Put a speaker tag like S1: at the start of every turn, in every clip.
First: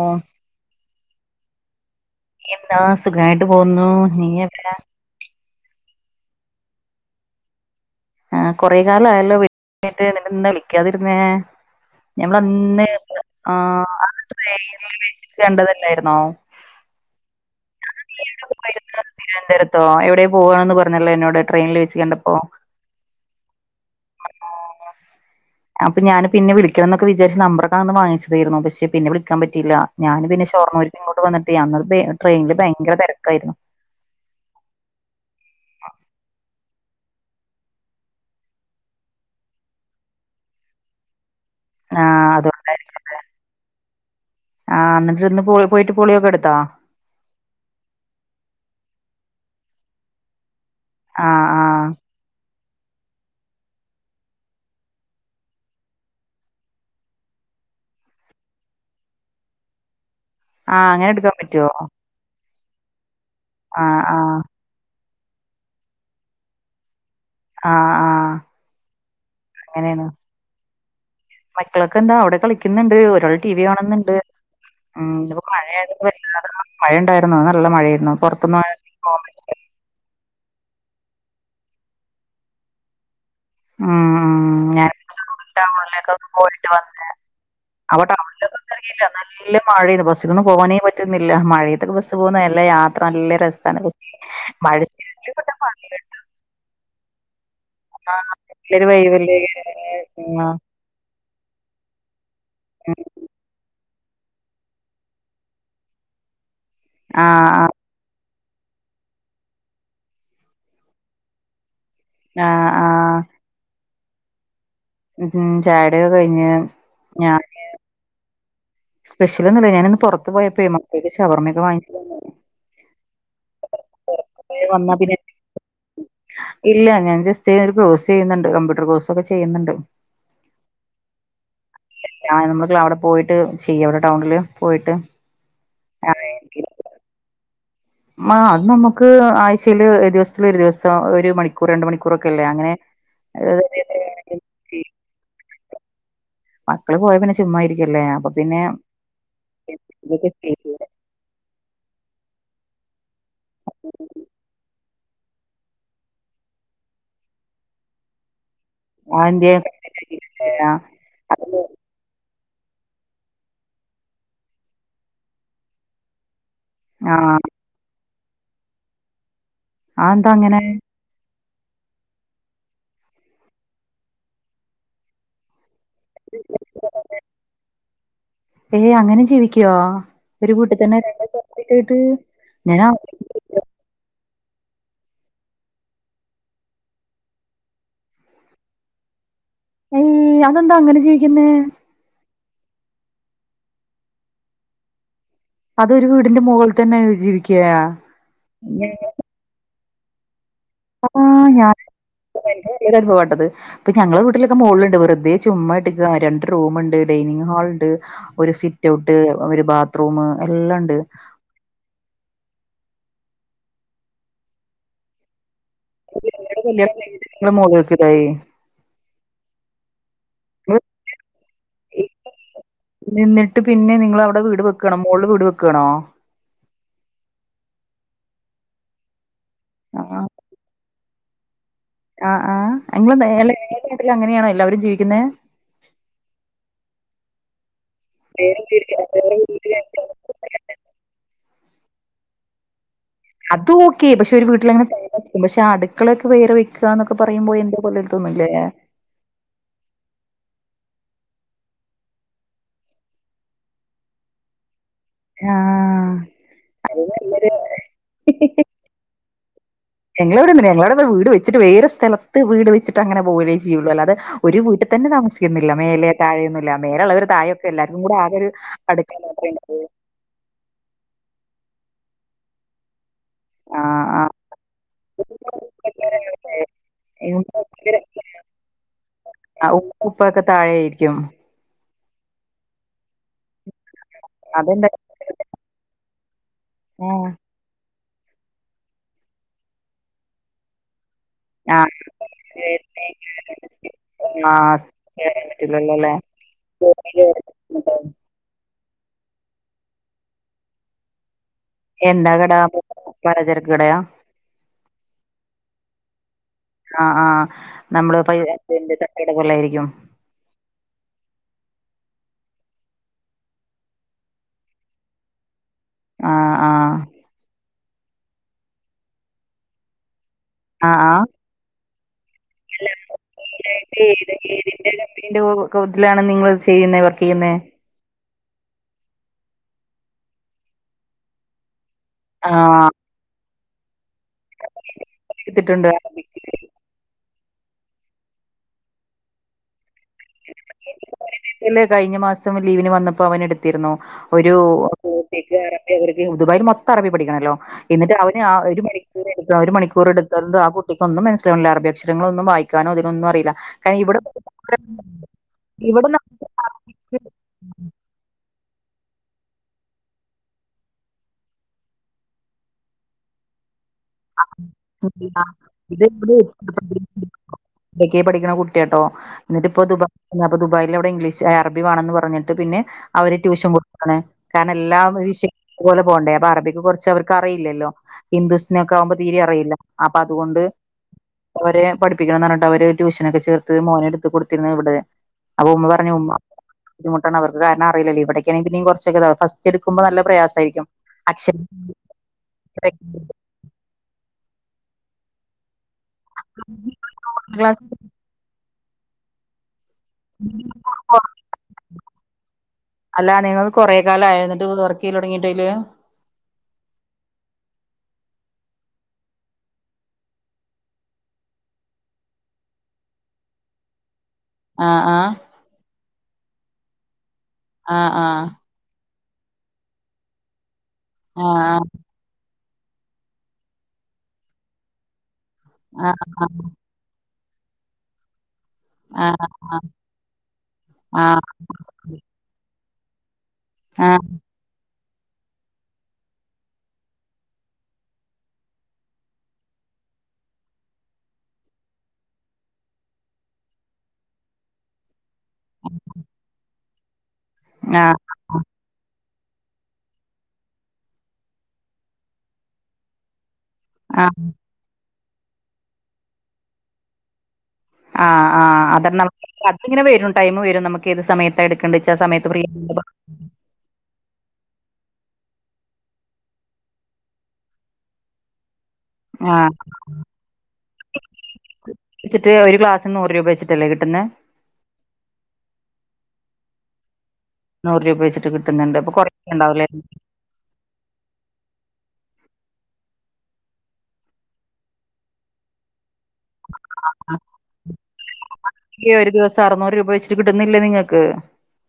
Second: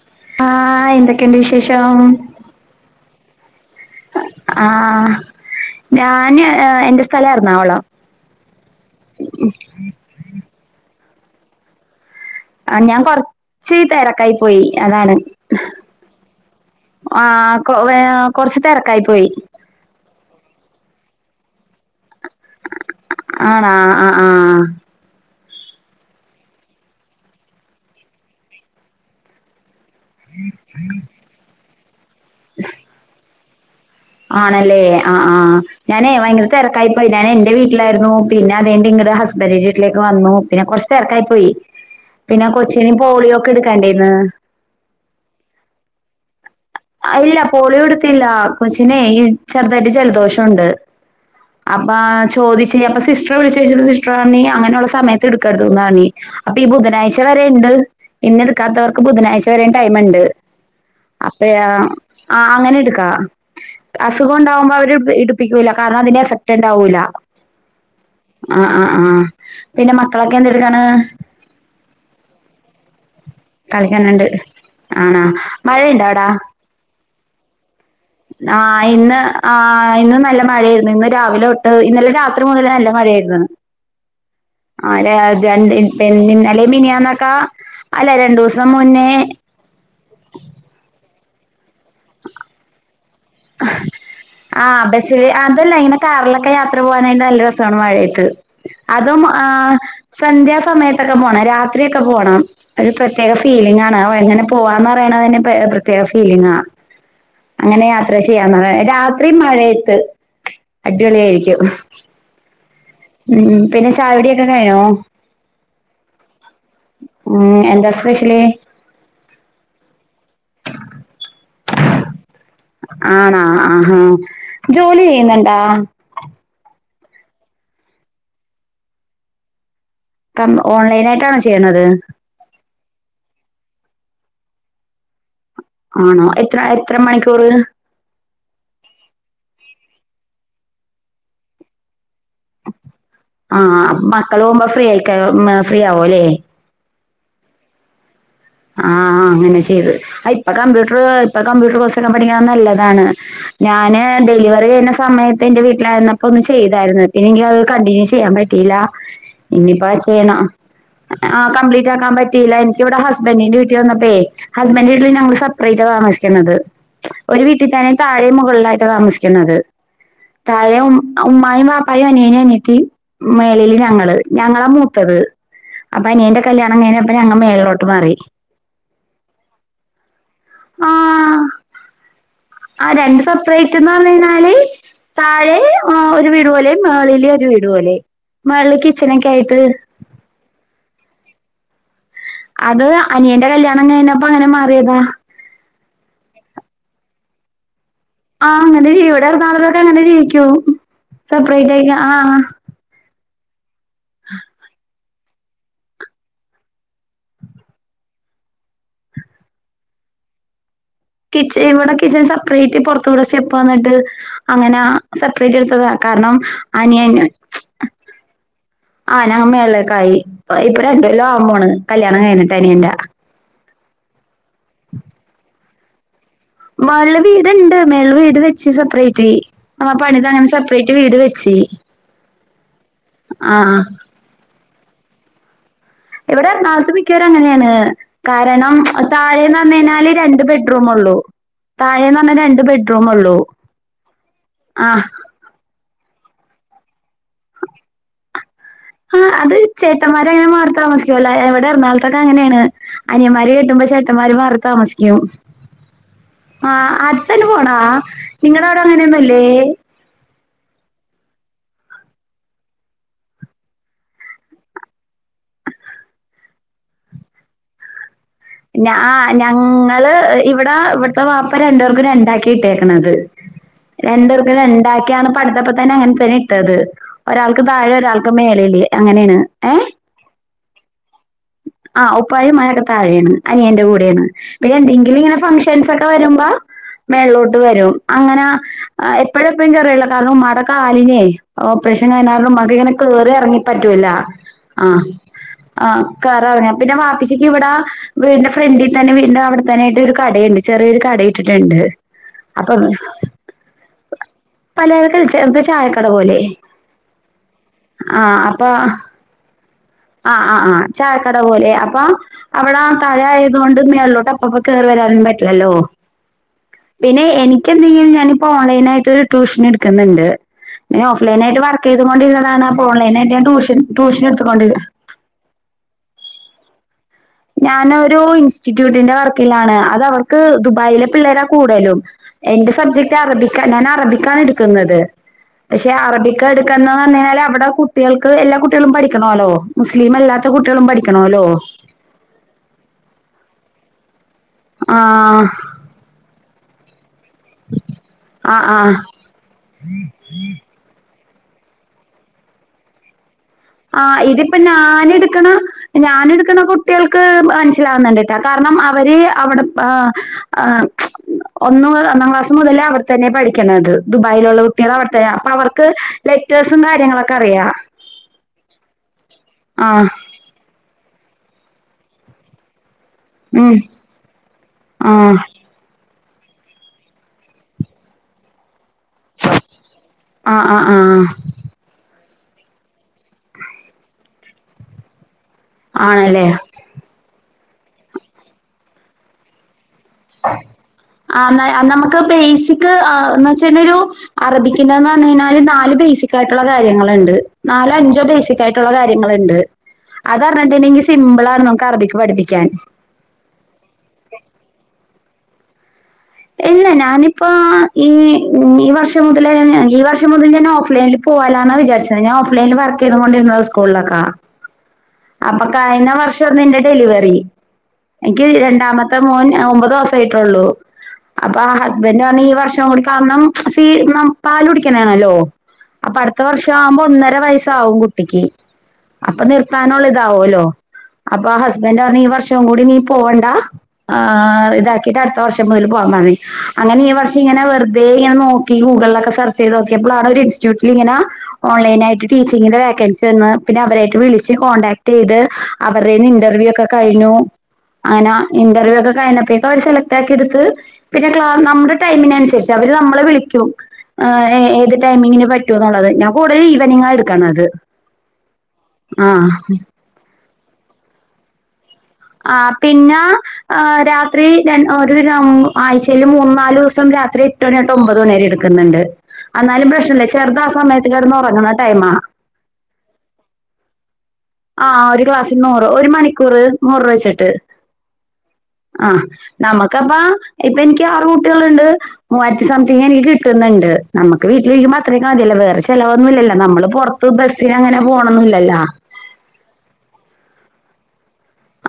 S1: O
S2: ആഹ എന്തൊക്കെയുണ്ട് വിശേഷം?
S1: എന്താ സുഖമായിട്ട് പോകുന്നു നീ
S2: ആഹ ഞാന് എന്റെ സ്ഥല ഇറന്നാവളോ
S1: ആ കൊറെേ കാല ആയല്ലോ വട്ട് നിന്ന നിന്നാ വിളിക്കാതിരുന്നേ?
S2: ആ
S1: ഞമ്മൾന്ന്
S2: ഞാൻ
S1: ആ
S2: കൊറച്ച്
S1: അ
S2: തെരക്കായി പോയി
S1: ട്രെയിനിൽ
S2: അതാണ്.
S1: വച്ചിട്ട് കണ്ടതല്ലായിരുന്നോ
S2: ആ കൊ കൊറച്ചു തിരക്കായി പോയി
S1: ഇപ്പോ എവിടെയ പോകവാണന്ന് പറഞ്ഞല്ലോ എന്നോട്ട്രെയിനിൽ വെച്ച് കണ്ടപ്പോ
S2: ആണാ ആ ആ
S1: അപ്പൊ ഞാന് പിന്നെ വിളിക്കണംമൊക്കെ വിചാരിച്ച നമ്പൊക്കെ അന്ന് വാങ്ങിച്ചതായിരുന്നു പക്ഷെ പിന്നെ വിളിക്കാൻ പറ്റയില്ല ഞാൻ പിന്നെ ഷൊർണുർന്ന് ഇങ്ങോട്ട് വന്നട്ട് അന്ന്ത് ട്രെയിനില് ഭയര തിരക്കായിരുന്നു
S2: ആണല്ലേ ആ ആ ഞാനേ ഭയങ്കര തിരക്കായിപ്പോയി ഞാൻ എന്റെ വീട്ടിലായിരുന്നു പിന്നെ അതെറെ ഇങ്ങളടെ ഹസ്ബൻഡന്റെ വീട്ടിലേക്ക് വന്നു പിന്നെ കുറച്ച് തെർക്കായി പോയി
S1: ആഹ്
S2: പിന്നെ
S1: അതുകൊണ്ടാ
S2: കൊച്ചിന പോളിയോ ഒക്കെ എടുക്കാണ്ടായിന്ന്
S1: ആഹ് എന്നിട്ട്ന്ന് പോളി പോയിട്ട് പോളിയ ഒക്കെ എടുത്തോ?
S2: ഇല്ല പോളിയോ എടുത്തില്ല കൊച്ചിനെ ഈ ചെറുതായിട്ട് ജലദോഷം ഉണ്ട്
S1: ആഹ് ആഹ്
S2: അപ്പ ചോദിച്ച സിസ് ഇ വിളിച്ചുോച്ചപ്പോ സിസ്റ്റർാണ അങ്ങനെയുള്ള സമയത്ത് എടുക്കരു തോന്നതാണി അപ്പൊ ഈ ബുധനാഴ്ച വരെ ഉണ്ട് ഇന്നെടുക്കാത്തവർക്ക് ബുധനാഴ്ച വര ടൈംണ്ട്
S1: ആ അങ്ങന എടു
S2: ആ അങ്ങനെ എടുക്കാ
S1: ആഹ്
S2: അസുഖം
S1: ആഹ്.
S2: ഉണ്ടാവുമ്പോ അവര് എടു പിപ്പിക്കൂല്ല കാരണം അതിന്റെ എഫക്റ്റ് ഉണ്ടാവൂല്ല
S1: ആഹ് ആഹ്.
S2: ആഹ ആ ആഹ് പിന്നെ മക്കളൊക്കെ എന്തെടുക്കാണ്?
S1: മക്കളൊക്കെ എന്താ അവിടെ കളിക്കുന്നുണ്ട് ഒരാൾ ടി വി ആണെന്നുണ്ട്
S2: കളിക്കാനുണ്ട് ആണാ
S1: ഇപ്പോ മഴയ
S2: മഴയുണ്ടോ അവിടാ
S1: വത മഴയ ഉണ്ടായിുന്ന നല്ല മഴയായിരുന്നു പൊറത്തൊന്നും അങ്ങനെ
S2: ആഹ് ഇന്ന്
S1: പോവാൻ
S2: ആ ഇന്ന് നല്ല മഴയായിരുന്നു ഇന്ന് രാവിലെട്ട് ഇന്നലെ രാത്രി മുതൽ നല്ല മഴയായിരുന്നു
S1: ആഹ് ആഹ് ഉ ഞൻ
S2: ആരാ രണ്ട്
S1: ടൗണിലേക്ക ഒ
S2: ഇന്നലെ
S1: പോയിട്ട് വന്ന
S2: മിനിയാന്നൊക്കെ
S1: അപ്പ
S2: അല്ല
S1: ടൗണിലൊക്ക
S2: രണ്ടൂസം
S1: ഒന്ന അറല്ലോ
S2: മുന്നേ
S1: നല്ല നല്ല മഴെയ ബസ്സൽന്നും പോനേ പറ്റുന്നില്ല മഴയത്തൊക്കെ ബസ്സ് പോകുന്ന നല്ല യാത്ര നല്ല
S2: ആ ബസ്സില് അതല്ല ഇങ്ങനെ
S1: [unintelligible]
S2: കാറിലൊക്കെ യാത്ര പോന നല്ലസമാണ് മഴ
S1: ആഹ്. നല്ലൊരു
S2: അത
S1: വൈബല്ലേ. ആഹ്.
S2: സ്യസമയ രാത്രിയൊക്കെ പോണം അതിപ്രേതെക ഫിലിംഗ ആ എങ്ങനെ പോവാന്ന് പറയണ അന്റെ പ്രത്യേക ഫീലിംഗാ
S1: ആഹ്
S2: അങ്ങനെ യാത്ര ചെയ്യാന്ന് രാത്രി മഴയത്ത് അടിപൊളിയ ആയിരിക്കും
S1: ആഹ് ആഹ്
S2: ഉം പിന്നെ ചായോടി കഴിഞ്ഞോ?
S1: ഉ ചായോടി കഴിഞ്ഞ് ഞാൻ
S2: ഉം എന്താ സ്പെഷ്യല്
S1: സ്പെഷ്യലൊന്നുല്ല ഞാന് ഇന്ന് പുറത്ത് പോയപ്പോ മക്കക്ക് ശവർമൊക്കെ വാങ്ങിച്
S2: ആണാ ആഹാ
S1: പോയി വന്നാ
S2: ജോലി
S1: പിന്നെ
S2: ചെയ്യുന്നുണ്ടാ?
S1: ഇല്ല ഞാൻ ജസ്റ്റ് ഒരു കോഴ്സ് ചെയ്യുന്നുണ്ട് കമ്പ്യൂട്ടർ കോഴ്സ് ഒക്കെ ചെയ്യുന്നുണ്ട്
S2: കം ഓൺലൈനായിട്ടാണ് ചെയ്യണത്
S1: ഞായ നമ്മള് അവിടെ പോയിട്ട് ചെയ്യ അവിടെ ടൗണില് പോയിട്ട്
S2: ആണോ എത്ര എത്ര മണിക്കൂറ്
S1: മാ അത് നമുക്ക് ആഴ്ചയില് ദിവസത്തില ഒരു ദിവസം ഒരു മണിക്കൂർ രണ്ട് മണിക്കൂർ ഒക്കെല്ലേ അങ്ങനെ
S2: ആഹ് അപ് മക്കൾ പോഉമ്പോ ഫ്രീ ആയി ഫ്രീ ആവോല്ലേ
S1: മക്കള് പോയ പിന്നെ ചുമ്മാരിക്കല്ലേ അപ്പൊ പിന്നെ
S2: ആഹ് ആഹ് അങ്ങനെ ചെയ്ത്
S1: ഇതൊക്കെ
S2: അഹ് ഇപ്പൊ
S1: ചെയ്തു.
S2: കമ്പ്യൂട്ടർ ഇപ്പൊ കമ്പ്യൂട്ടർ കോഴ്സൊക്കെ പഠിക്കണം നല്ലതാണ് ഞാന് ഡെലിവറി കഴിഞ്ഞ സ സമയത്ത് എന്റെ വീട്ടിലായിരുന്നപ്പോ ഒന്ന് ചെയ്തായിരുന്നു പിന്നെങ്കിൽ അത് കണ്ടിന്യൂ ചെയ്യാൻ പറ്റിയില്ല
S1: ആ എന്ത്യേ
S2: ഇനിയിപ്പോ ചെയ്യണം ആഹ് കംപ്ലീറ്റ് ആക്കാൻ പറ്റില്ല എനിക്കിവിടെ ഹസ് ബന്റിന്റെ വീട്ടി വന്നപ്പോ ഹസ്ബന്റിന്റെ വീട്ടിൽ ഞൾ സെപ്പറേറ്റ് താമസിക്കുന്നത്
S1: ആ
S2: ഒരു വി ട്ടി തന്നെ താഴെ മുകളിലായിട്ട് താമസിക്കുന്നത്
S1: അതെന്താ അങ്ങനെ
S2: താഴെയെ ഉമ്മായും പാപ്പായും അനിയനയും അനത്തി മേളൽ ഞങ്ങള് ഞങ്ങളാ മൂത്തത് അപ്പൊ അനീന്റെ കല്യാണംങ്ങനെപ്പ അങ്ങ മേളിലോട്ട് മാറി
S1: ഏയ് അങ്ങനെ ജീവിക്കുവോ ഒരു കൂട്ടി തന്നെ രണ്ടയിട്ട് [unintelligible]
S2: ആഹ് രണ്ട് സെപ്പറേറ്റ് എന്ന് പർഞ്ഴിഞ്ഞാല് താഴെ ഒരു വീട് പോലെ മേളിലെ ഒരു വീട് പോലെ മേളിൽ കിച്ചനൊക്കെ ആയിട്ട്
S1: ഏയ് അതെന്താ അങ്ങനെ ജിവ്ക്കുന്നെ
S2: അത് അനിയന്റെ കല്യാണംങ്ങഴഞ്ഞപ്പ അങ്ങനെ മാറിയതാ
S1: അതൊരു വീടിന്റെ മുകളിൽ തന്നെ ജീവിക്കയാ
S2: ആഹ് അങ്ങനെ ജീ ഇവിടെറന്നാതൊക്കെ അങ്ങനെ ജീവിക്കൂ
S1: ആഹ്
S2: സെപ്പറേറ്റ്
S1: ഞൻ
S2: ആയി ആ
S1: [unintelligible] അനുഭവപ്പെട്ടത് ഇപ്പൊ ഞങ്ങളെ വീട്ടിലൊക്കെ മോള്ണ്ട് വെറുതെ ചുമ്മായിട്ടികാ രണ്ട് റൂമുണ്ട് ഡൈനിങ്ങ് ഹാൾ ഉണ്ട് ഒരു സിറ്റ്ഔട്ട് ഒരു ബാത്റൂം എല്ലാം ഉണ്ട്
S2: കിച് ഇവടെ കിച്ചൺ സെപ്പറേറ്റ് പുറത്തൂടെ സ്റ്റെപ്പ് വന്നിട്ട് അങ്ങനൊ സെപ്പറേറ്റ് എടുത്തത കാരണം
S1: നിങ്ങടെ കല്യാണം
S2: അനിയന്
S1: കഴിഞ്ഞിട്ട് നിങ്ങള് മോളിലേക്ക് ഇതായി
S2: ആഹ് ഞങ്ങമ്മേളേക്കായി
S1: നിങ്ങള്
S2: ഇപ്പൊ രണ്ടുവല്ലോ ആവമ്മോണ് കല്യാണം കഴിഞ്ഞിട്ട അനിയന്റെ
S1: ട്ട് പിന്നെ നിങ്ങൾ അവിടെ വീട് വെക്കണൊ മോൾള് വീട് വെക്കണോ?
S2: മേള് വീട്ണ്ട് മേള വീട് വെച്ച് സെപ്പറേറ്റ്
S1: ആ
S2: പണിതങ്ങെ സെപ്പറേറ്റ് വീട് വെച്ചി
S1: ആഹ് ആഹ് എങ്ങള് മേലെ [unintelligible] നാട്ടില അങ്ങനെയാണ് എല്ലാവരും ജീവിക്കുന്നേ
S2: ഇവിടെ എറണാകത്ത് മിക്കവര് അങ്ങനെയാണ്
S1: വേറെ
S2: കാരണം
S1: വീട് വേറെ
S2: തായെന്ന്
S1: വീട്ടിലേക്ക്
S2: ന്നേനാല് രണ്ട് ബെഡ്റൂം ഉള്ളൂ താഴേന്ന് പറഞ്ഞാൽ രണ്ട് ബെഡ്റൂം ഉള്ളൂ
S1: അതു ഓക്കെ പക്ഷെ ഒരു വീട്ടിൽ അങ്ങനെ
S2: ആ
S1: ത കു മക്ഷ അടുക്കളൊക്കെ വേറെ വെക്കുകന്നൊക്കെ പറയ്മ്പോ എന്തോ പോലെ തോന്നൂല്ലേ
S2: ആഹ് അത് ചേട്ടന്മാര അങ്ങനെ മാറി താമസിക്കുല്ല എവിടെ എറണാകളത്തൊക്കെ അങ്ങനെയാണ് അനിയന്മാര് കേട്ടുമ്പോ ചേട്ടന്മാ മാറി താമസി ക്യും
S1: ആഹ്
S2: ആഹ് അടുത്തന്നെ പോണോ നിങ്ങളടെ അവിടെ അങ്ങനെയൊന്നുംല്ലേ
S1: ഞങ്ങളവിടെന്നനെ ഞങ്ങളടപൊ വീട് വച്ചിട്ട് വേറെ സ്ഥലത്ത് വീട് വെച്ചട്ട് അങ്ങനെ പോഅലേ ചെയ്യുള്ളൂ അല്ലാതെ ഒരു വീട്ടിൽ തന്നെ താമസിക്കുന്നില്ല മേലെ താഴെയന്നില്ല മേലെയുള്ളവ ഒരു താഴെയൊക്കെ എല്ലാവർക്കും കൂടെ ആകൊരു
S2: ഞാ ഞങ്ങള് ഇവിടെ ഇവിടുത്തെ വാപ്പ രണ്ടപേർക്കും രണ്ടാക്കി ഇട്ടേക്കണത്
S1: ആഹ് ആഹ്
S2: രണ്ടർക്കും രണ്ടാക്കിയാണ് പഠത്തപ്പത്തന്നെ അങ്ങനെത്തന്നെ ഇട്ടത് ഒരാൾക്ക് താഴെ ഒരാൾക്ക് മേളയില്ലേ അങ്ങനെയാണ് ഏഹ്
S1: ഉമ്മ ഉപ്പയൊക്കെ താഴെയായിരിക്കും
S2: ആഹ് ഉപ്പായും മാഴൊക്കെ താഴെയാണ് അനിയന്റെ കൂടേണ് പിന്നെ
S1: അതെന്താ
S2: എന്തെങ്കിലും ങ്ങനെ ഫങ് ഫ്രൻസൊക്കെ വരുമ്പോ
S1: ആഹ്
S2: മേളിലോട്ട് വരും അങ്ങനെ എപ്പഴ് എപ്പഴും കേറല് ല്ല കാരണം ഉമ്മാടെ കാലിനെ
S1: ആ
S2: ഓപ്പറേഷൻ കഴിഞ്ഞാരണം ഉമ്മാക്ക്ങ്ങനെ കേറി എറങ്ങി പറ്റൂല്ല
S1: ആ
S2: ആഹ്
S1: കേറാൻ
S2: ആഹ്
S1: പറ്റൂലല്ലോല്ലേ
S2: കറാഞ്ഞ പിന്നെ വാപ്പിച്ചിക്ക് ഇവിട വീടിന്റെ ഫ്രണ്ടിൽ തന്നെ വീടിന്റെ അവിടെത്തന്നേയിട്ട് ഒരു കടയുണ്ട് ചെറിയൊരു കട ഇട്ടിട്ടുണ്ട്
S1: എന്താ കട
S2: അപ്പൊ
S1: പലചരക്ക് കടയാ
S2: പലഎരക്കല്ല ച്ച് ഇത് ചായക്കട പോലെ
S1: ആഹ് ആഹ് നമ്മള്
S2: ആ
S1: പയ്യ്
S2: അപ്പൊ
S1: ഇതിന്റെ തട്ട്കട പോലെ ആയിരിക്കും
S2: ആഹ് ആഹ് ആഹ് ചായക്കട പോലെ അപ്പാ അവടെ ആൾക്കാരായതുകൊണ്ട് മേൾലോട്ട് അപ്പപ്പോ കേറി വരാനും പറ്റില്ലല്ലോ
S1: ആ ആ
S2: പിന്നെ എനിക്ക് എന്തെങ്കിലും ഞാനിപ്പോ ഓൺലൈൻായിട്ട് ഒരു ട്യൂഷൻ എടുക്കുന്നുണ്ട്
S1: ആ
S2: പിന്നെഞാ
S1: ആ
S2: ഓഫ് ലൈനായിട്ട് വർക്കെയ്ത് കോണ്ടിരുന്നതാണ് അപ്പോ
S1: അല്ല
S2: ഓൺലൈനായിട്ട് ഞാൻ ടൂഷൻ ടൂഷന്‌ട്ത്ത്കോണ്ട് ഇര്
S1: എയ്ന്റെ [unintelligible] നിങ്ങൾ ചെയ്യുന്നേ വർക്ക് ചെയ്യുന്നെ
S2: ഞാനൊരു ഇൻസ്റ്റിറ്റ്യൂട്ടിന്റെ വർക്കിലാണ് അത് അവർക്ക് ദുബായിലെ പിള്ളേരാ കൂടലും
S1: ആ
S2: എന്റെ സബ്ജക്ട് അറബിക്ക ഞാൻ അറബിക്കാണ് എടുക്കുന്നത് പക്ഷെ അറബി എട്ക്കാ
S1: എടുത്തിട്ടുണ്ട്
S2: ട്ക്കാന്ന്പറ കയ്ഞ്ഞാൽ അവിടെ കുട്ടികൾക്ക് എല്ലാ കുട്ടികളും പഠിക്ക്ണാേല്ലോ മുസ്ലിമ് അല്ലാത്ത കുട്ടികളും പഠിക്ക്ണാേല്ലോ
S1: ല് കഴിഞ്ഞ മാസം ലീവിന് വന്നപ്പോ അവന്എടുത്തിരുന്നു ഒരു
S2: ആഹ്
S1: കുട്ടിക്ക് ഒര ര് ഒര്ക്ക് ദുബായീല് മൊത്തം അറബി പഠിക്കണല്ലോ എന്നിട്ട് അവന് ആ
S2: ആഹ്
S1: ഒരു
S2: ആഹ്.
S1: മണിക്കൂറ് എട്ത്ത് ഒരു മണിക്കൂറ് എടുത്തണ്ട് ആ കുട്ട് ട്ടിക്ക് ന്നും മനസ്സിലാവ്ണില്ല അറബിഅക്ഷരങ്ങളൊന്നും വായിക്കാനോ ഇതിനൊന്നും അറീല്ല
S2: ആഹ് ഇതിപ്പ ഞാന് ഇട്ക്കണ
S1: വ്ടെന്നാ
S2: ന്എട്ക്ക്ണ കുട്ട്യൾക്ക് മനസിലാവുന്നുണ്ട്ട്ടാ കാരണം അവര് അവടെത്താ ആ് ഒന്നാേ ഒന്നാം ക്ലാസ് മുതലേ അവർ തന്നെ പഠിക്കണത് ദുബായിലുള്ള കുട്ടികളാ അവിട്ത്തെ അപ്പൊ അവർക്ക് ലെറ്റേഴ്സും കാര്യങ്ങളൊക്കെ അറിയാ
S1: എക്കെ പഠിക്ക്ണ കുട്ട്യാട്ടോ ന്നിട്ട്പ്പൊ ദുബാ
S2: ആഹ്
S1: അപ്പൊ ദുബായിലവിടെ ഇംഗ്ലീഷ് ഏ അറബി വാണംന്ന് പറഞ്ഞിട്ട് പിന്നെ അവര്
S2: ഉം
S1: ട്യൂഷൻ കൊടുക്കാണ് കാരണം എല്ലാ
S2: ആഹ്
S1: വിഷയ പോലെ പോണ്ടേ അപ്പ അറബിക്ക് കാെറച്ച് അവർക്ക് അറിയില്ലല്ലോ ഹിന്ദൂസ് ക്കാവുമ്പോ തീരെ അറിയില്ല അപ്പൊ അതുകൊണ്ട്
S2: ആഹ് ആഹ് ആഹ്
S1: അവരെ പഠിപ്പിക്കണം എന്ന്റഞ്ഞി. ട്ട് അവര് ട്യൂഷനൊക്കെ ചേർത്ത് മോനെ എടുത്ത് കൊടുത്തിരുന്നു ഇവടെ അപ്പ ഉമ്മ പറഞ്ഞു ഉമ്മ
S2: ആണല്ലേ.
S1: ബുദ്ധിമുട്ടാണ് അവർക്ക് കാരണം അറിയില്ലല്ലോ ഇവടക്കെണെ പിന്നിം കാെറച്ചൊക്കെ ഇതാവും ഫസ്റ്റ് എട്ക്കുമ്പ
S2: ആഹ് ന്ന അന്നമ്മക്ക് ബേസിക് ഏ് ന്ന്വെച്ചനൊരു അറബിക്കിന്റെന്ന് പറഞ്ഞകഴിഞ്ഞാല് നാല് ബേസിക്യായിട്ടുള്ള കാര്യങ്ങള്ണ്ട്
S1: ക്ലാസ്
S2: നാലോ അഞ്ചോ ബേസിക് ക്കായിട്ടുള്ള കാര്യങ്ങള്ഇണ്ട് അത് അറിഞ്ഞ്ട്ട്ണ്ടെങ്കി സിമ്പിള്ആണ് നമ്മക്ക് അറബിക്ക് പഠിപ്പിക്കാൻ
S1: അല്ല നിങ്ങള് കൊറെ കാലം ആയോ എന്നിട്ട് വർക്കെയുലൊടങ്ങീട്ട് അയില്
S2: ഇല്ല ഞാനിപ്പ ഈ ഈ വർഷം മുതലേ ഈ വർഷം മുതൽക്ക് ഞാൻ ഓഫ് ലൈനില് പോവാലാന്നാ വിജാര്ച്ച ഞാൻ ഓഫ് ലൈനില് വർക്കെയ്ത്കോണ്ടിര്ന്നതാ സ്കൂൾലൊക്കാ
S1: ആഹ് ആഹ്
S2: അപ്പൊ കഴിഞ്ഞ വർഷാര്ന്ന് എന്റെ ഡെലിവറി
S1: ആഹ്
S2: എനിക്ക്
S1: ആഹ്
S2: രണ്ടാമത്ത് മത്തെ മോൻ ഒമ്പത് മാസായിട്ടാെള്ളൂ അപ്പൊ ഹ
S1: ആഹ്
S2: ഹസ്ബന്റ് പറഞ്ഞ് ഈ വർഷം കൂടി കാരണം ഫീ ന്നം പാൽ കുടിക്കണേണല്ലോ അപ്പൊ അട്ത്ത
S1: ആഹ്
S2: വർഷാവുമ്പോ ഒന്നര വയസാവും കുട്ടിക്ക് അപ്പൊ
S1: ആഹ് ആഹ്
S2: നിർത്താനുള്ള ഇതാവാേല്ലോ
S1: ആഹ്
S2: അപ്പൊ ഹസ്ബന്റ്- ന്റർ ഞ്ഞുഈ വർഷം കൂടി നീ പോവണ്ടാ ആഹ് ഇതാക്കിയിട്ട് അട്ത്ത വർഷം മുതല് പോയാ മതി അങ്ങനെ ഈ വർഷം ഇങ്ങനെ വെറ്തെ ഇങ്ങനെ നോക്കി ഗുഗൾലൊക്കെ സെർച്ചയ്താേക്കിയപ്പളാണ് ഒര് ഇൻസ് സ്റ്റൂട്ട്ങ്ങന ഓൺലൈനായിട്ട് ടീച്ചിങ്ങിന്റെ വേക്കൻസി വന്ന് പിന്നെ അവരായിട്ട് വിളിച്ച് കോൺടാക്റ്റെയ്ത് അവരെന്ന് ഇന്റർവ്യൂ ഒക്കെ കഴിഞ്ഞു
S1: ആഹ്
S2: അങ്ങനെ ഇന്റർവ്യൂ ഒക്കെ കഴിഞ്ഞപ്പേക്കഅവര് സെലക്റ്റ് ആക്കിഇട്ത്ത് പിന്നെ ക്ലാ നമ്മ്ടെ ടൈമിനനുസരിച്ചാ അവര് നമ്മളെ വിളിക്കും ഏ് ഏ ഏത് ടൈമിങ്ങിന് പറ്റോ എന്നുള്ളത് ഞാൻ കൂടുതൽ ഈവനിങ്ങ് എടുക്കണ അത്
S1: ആ ആ അതാര അങ്ങനെ വരും ടൈം വരും നമുക്ക് ഏ സമയത്താണ് എടുക്കേണ്ട വെച്ചാൽ സമയ
S2: ആ പിന്നെ ആ രാത്രി ര ആഴ്ചയിൽ മൂന്നാല് ദിവസം രാത്രി എട്ട് മണി തൊട്ട് ഒമ്പത് മണി വരെ ഇടും ന്നുണ്ട്
S1: ആഹ്
S2: എന്നാലും പ്രശ്നല്ലേ ചെറുതാ ആ സമയത്ത് കടന്ന് ഉറങ്ങുന്ന ടൈ ആ
S1: വെച്ചിട്ട് ഒരു ഗ്ലാസ് നൂറ് രൂപ വെച്ചിട്ടല്ലേ കിട്ട് ന്നേ
S2: ആ ഒരു ക്ലാസ്സിൽ നൂറ് ഒരു മണിക്കൂർ നൂറ് രൂപ വെച്ചിട്ട്
S1: നൂറ് രൂപ വെച്ചിട്ട് കിട്ടുന്നുണ്ട് അപ്പൊ
S2: ആഹ്
S1: കൊറേ ഉണ്ടാവൂലേ
S2: നമുക്കപ്പ ഇപ്പ എനിക്ക് ആറ് കുട്ടികൾണ്ട് മൂവായിരത്തി സംതിങ് എനിക്ക് കിട്ടുന്നുണ്ട് നമുക്ക് വീട്ടിൽ ഇരിക്കുമ്പോ അത്ര കാര്യല്ല വേറെ ചിലവന്നു ഇല്ലല്ലോ നമ്മള് പൊറത്ത് ബസ്സിന് അങ്ങനെ പോണൊന്നു ഇല്ലല്ലോ
S1: ഒരു ദിവ സ അറുനൂറ് രൂപ വെച്ചിട്ട് കിട്ടുന്നില്ലേ നിങ്ങൾക്ക്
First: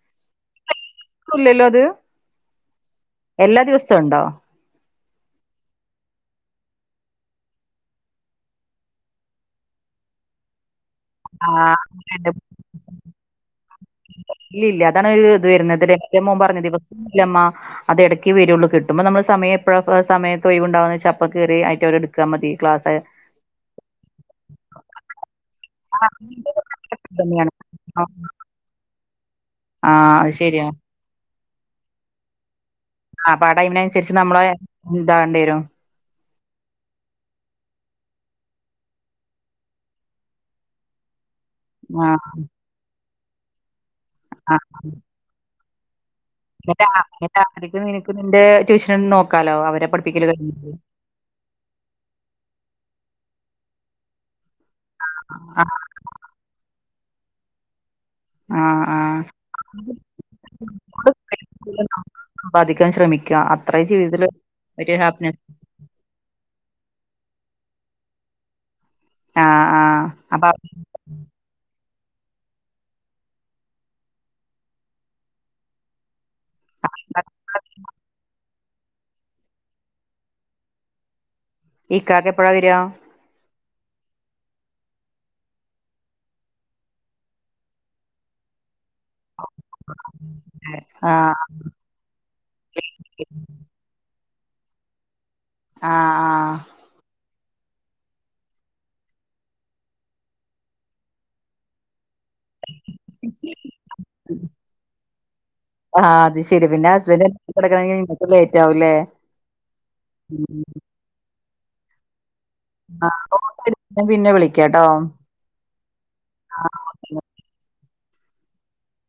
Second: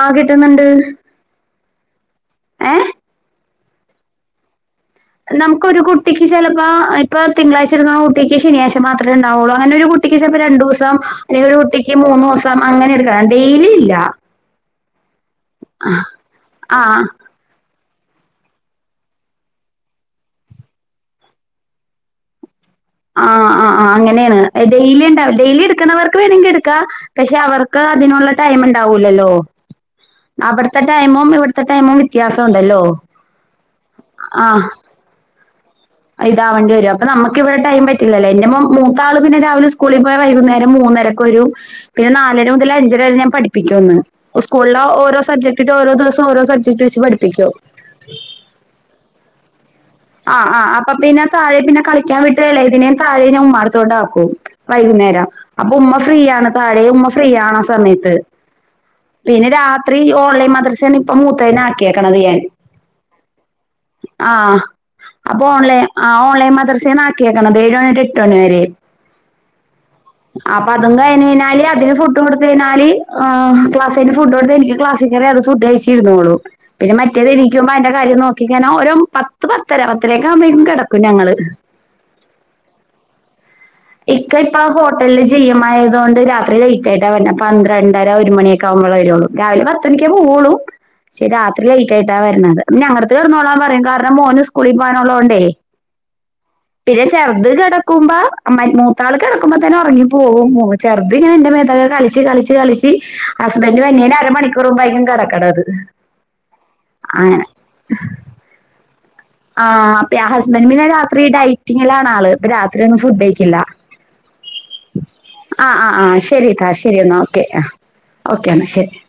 S2: ആഹ് കിട്ടുന്നുണ്ട്
S1: ല്ലോ അത്
S2: ഏഹ്
S1: എല്ലാ ദിവസവും ഉണ്ടോ
S2: നമുക്ക് ഒരു കുട്ടിക്ക് ചിലപ്പോ ഇപ്പൊ തിങ്കളാഴ്ച ഇരിക്കുന്ന കുട്ടിക്ക് ശനാഴ്ച മാത്രമേണ്ടാവുള്ളു അങ്ങനെ ഒരു കു കുട്ടിക്ക് ചപ്പോം രണ്ടു ദിവസം അല്ലെങ്കിൽ ഒരു
S1: ആഹ്
S2: കുട്ടിക്ക് മൂന്ന്
S1: അങ്ങനെയുണ്ട്
S2: ദിവസം അങ്ങനെ എടുക്കണം ഡെയിലി ഇല്ല
S1: ഇല്ല ഇല്ല അതാണ് ഒരു ഇത് വരുന്നത് ന്റെ മോൻ പറഞ്ഞ
S2: ആഹ്
S1: ദിവസംല്ലമ്മ അത് എടയ്‌ക്കേ വരുള്ളൂ കിട്ടുമ്പോൾ നമ്മൾ സമയം പ്പഴപ്പഴോ സമയത്ത് ഒഴിവുണ്ടാവുന്ന് വെച്ച അപ്പൊ കേറി അവരെടുത്താൽ മതി ക്ലാസ്
S2: ആ ആ ആ അങ്ങനെയാണ് ഡെയിലി ഉണ്ടാവോ ഡെയിലി ഇട്
S1: ആ,
S2: ണവർക്ക് വേണെങ്കി ഇടുക്കാ
S1: ഇത്
S2: പക്ഷെ
S1: തന്നെയാണ്
S2: അവർക്ക്
S1: ആ
S2: അതിനുള്ള ടൈം ഉണ്ടാവൂലല്ലോ
S1: ആഹ് അത് ശരിയാ
S2: അവിടുത്തെ ടൈമും ഇവിടുത്തെ ടൈമും വ്യത്യാസ ഉണ്ടല്ലോ
S1: അപ്പ ആ ടൈമിനനുസരിച്ച് നമ്മള് ഇന്താവേണ്ടി വരും
S2: ഇതാവണ്ടി വരും അപ്പ നമ്മക്കിവിടെ ടൈം പറ്റില്ലല്ലോ എന്റെ മൂത്ത ആൾ പിന്നെ രാവിലെ സ്കൂളി പോയ വൈകുന്നേരം മൂന്നര കൊരു പിന്നെ
S1: ആഹ്
S2: നാലര മുതൽ അഞ്ചര വരെ ഞാൻ പഠിപ്പിക്കുംന്ന്
S1: ആഹ്
S2: സ്കൂളിലെ ഓരോ സബ്ജക്ട് ഓരോ ദിവസം ഓരോ സബ്ജക്ട് വെച്ച് പഠിപ്പിക്കും
S1: ന്നെ നിനക്ക് നിന്റെ ട്യൂഷൻ നോക്കാ ലോ അവരെ പഠിപ്പ്
S2: ആ ആ അപ്പ പിന്നെ താഴെ പിന്നെ കളിക്കാൻ വിട്ട എളയതിനെ താഴേ ഉമ്മാട്ത്തൊണ്ടാക്കും വൈകുന്നേരം അപ്പൊ
S1: ആഹ്
S2: ഉമ്മ ഫ്രീയാണ് താഴെ ഉമ്മ ഫ്രീ ആണ് ആ സമയത്ത്
S1: ആഹ് ആഹ്
S2: പിന്നെ രാത്രി ഓൺലൈൻ മദ്രസാണ് ഇപ്പ മൂത്തേനെ ആക്കിയേക്കണത് ഞാൻ
S1: പ്പധികം ശ്രമിക്ക ആഹ് അത്രയേ ജീവിതത്തിൽ
S2: ആ
S1: ഒരു ഹാപ്പിനസ്
S2: അപ്പൊ ഓൺലൈൻ ആ ഓൺലൈൻ മദ്രസേണ് ആക്കിയേക്ക്ണത് ഏഴ് മണി ടു എട്ട് മണി വരെ
S1: ആഹ് ആഹ് അപ്പൊ
S2: അപ്പതന്നെ കഴിഞ്ഞഴിഞ്ഞാൽ അതിനു ഫുഡും കൊടുത്ത് കഴിഞ്ഞാൽ ക്ലാസ്സി ഫുഡ് കൊണ്ട് എനിക്ക് ക്ലാസ്സിൽ കയറി അത് ഫുഡ് കഴിച് ച്ചിരിന്നുകോളൂ പിന്നെ മറ്റേത്
S1: ഇക്ക-
S2: എണീക്കുമ്പോ അതിന്റെ കാര്യം നോക്കിക്കഴിന ഒരു ഒ പത്ത് ത്ത് പത്തര പത്തരൊക്കെ ആകുമ്പഴക്കും കിടക്കും ഞങ്ങള്
S1: ഇക്കാക്ക എപ്പഴാ വരിക
S2: ഇക്ക ഇപ്പൊ ഹോട്ടലില് ജി എം ആയതോണ്ട് രാത്രി ലേറ്റ് ആയിട്ടാ വര്ണെ പന്ത്രണ്ടര ഒരു മണിയൊക്കെ ആകുമ്പോഴെ വരുള്ളൂ രാവിലെ പത്തണിക്കെ പോവുള്ളു ക്ഷേ
S1: ആഹ്
S2: രാത് ത്രി ലേറ്റ് ആയിട്ടാ വരുന്നത് ഞങ്ങട്ത്ത് കെട്ന്നോളാൻ പറയും കാരണം മോന് സ്കൂളിൽ പോകാനുള്ളോണ്ടേ
S1: ആഹ് ആ
S2: പിന്നെ ചെറുത് കിടക്കുമ്പോ അമാരി മൂത്താൾ കിടക്കുമ്പോ തന്നെ ഉറങ്ങി പോകും ചെറുത് ഇങ്ങനെന്റെ മേതൊക്കെ കളിച്ച് കളിച് ളിച്ചു കളിച്ച് ഹസ്ബൻഡ് വരുന്നേന്റെ അരമണിക്കൂറ് മുമ്പായിക്കും കിടക്ക്ണത്
S1: ആഹ് അത് ശരി പിന്നെ ഹസ്ബൻഡ്
S2: അങ്ങനെ
S1: കിടക്കണെങ്കിൽ ലേറ്റ് ആകൂ ലേ
S2: ആഹ് പ്പൊ ആ ഹസ്ബൻറ് പിന്നെ രാത്രി ഡൈറ്റിങ്ങിലാണ് ആള് രാത്രി ഒന്നും ഫുഡ്
S1: ആഹ്
S2: കഴിക്കില്ല
S1: ഓക്കെ, ഞാൻ പിന്നെ വിളിക്കാട്ടോ
S2: ആ ആ ആ ശരിട്ടാ ശരി എന്നാൽ ഓക്കെ ആ ഓക്കെ എന്നാ ശരി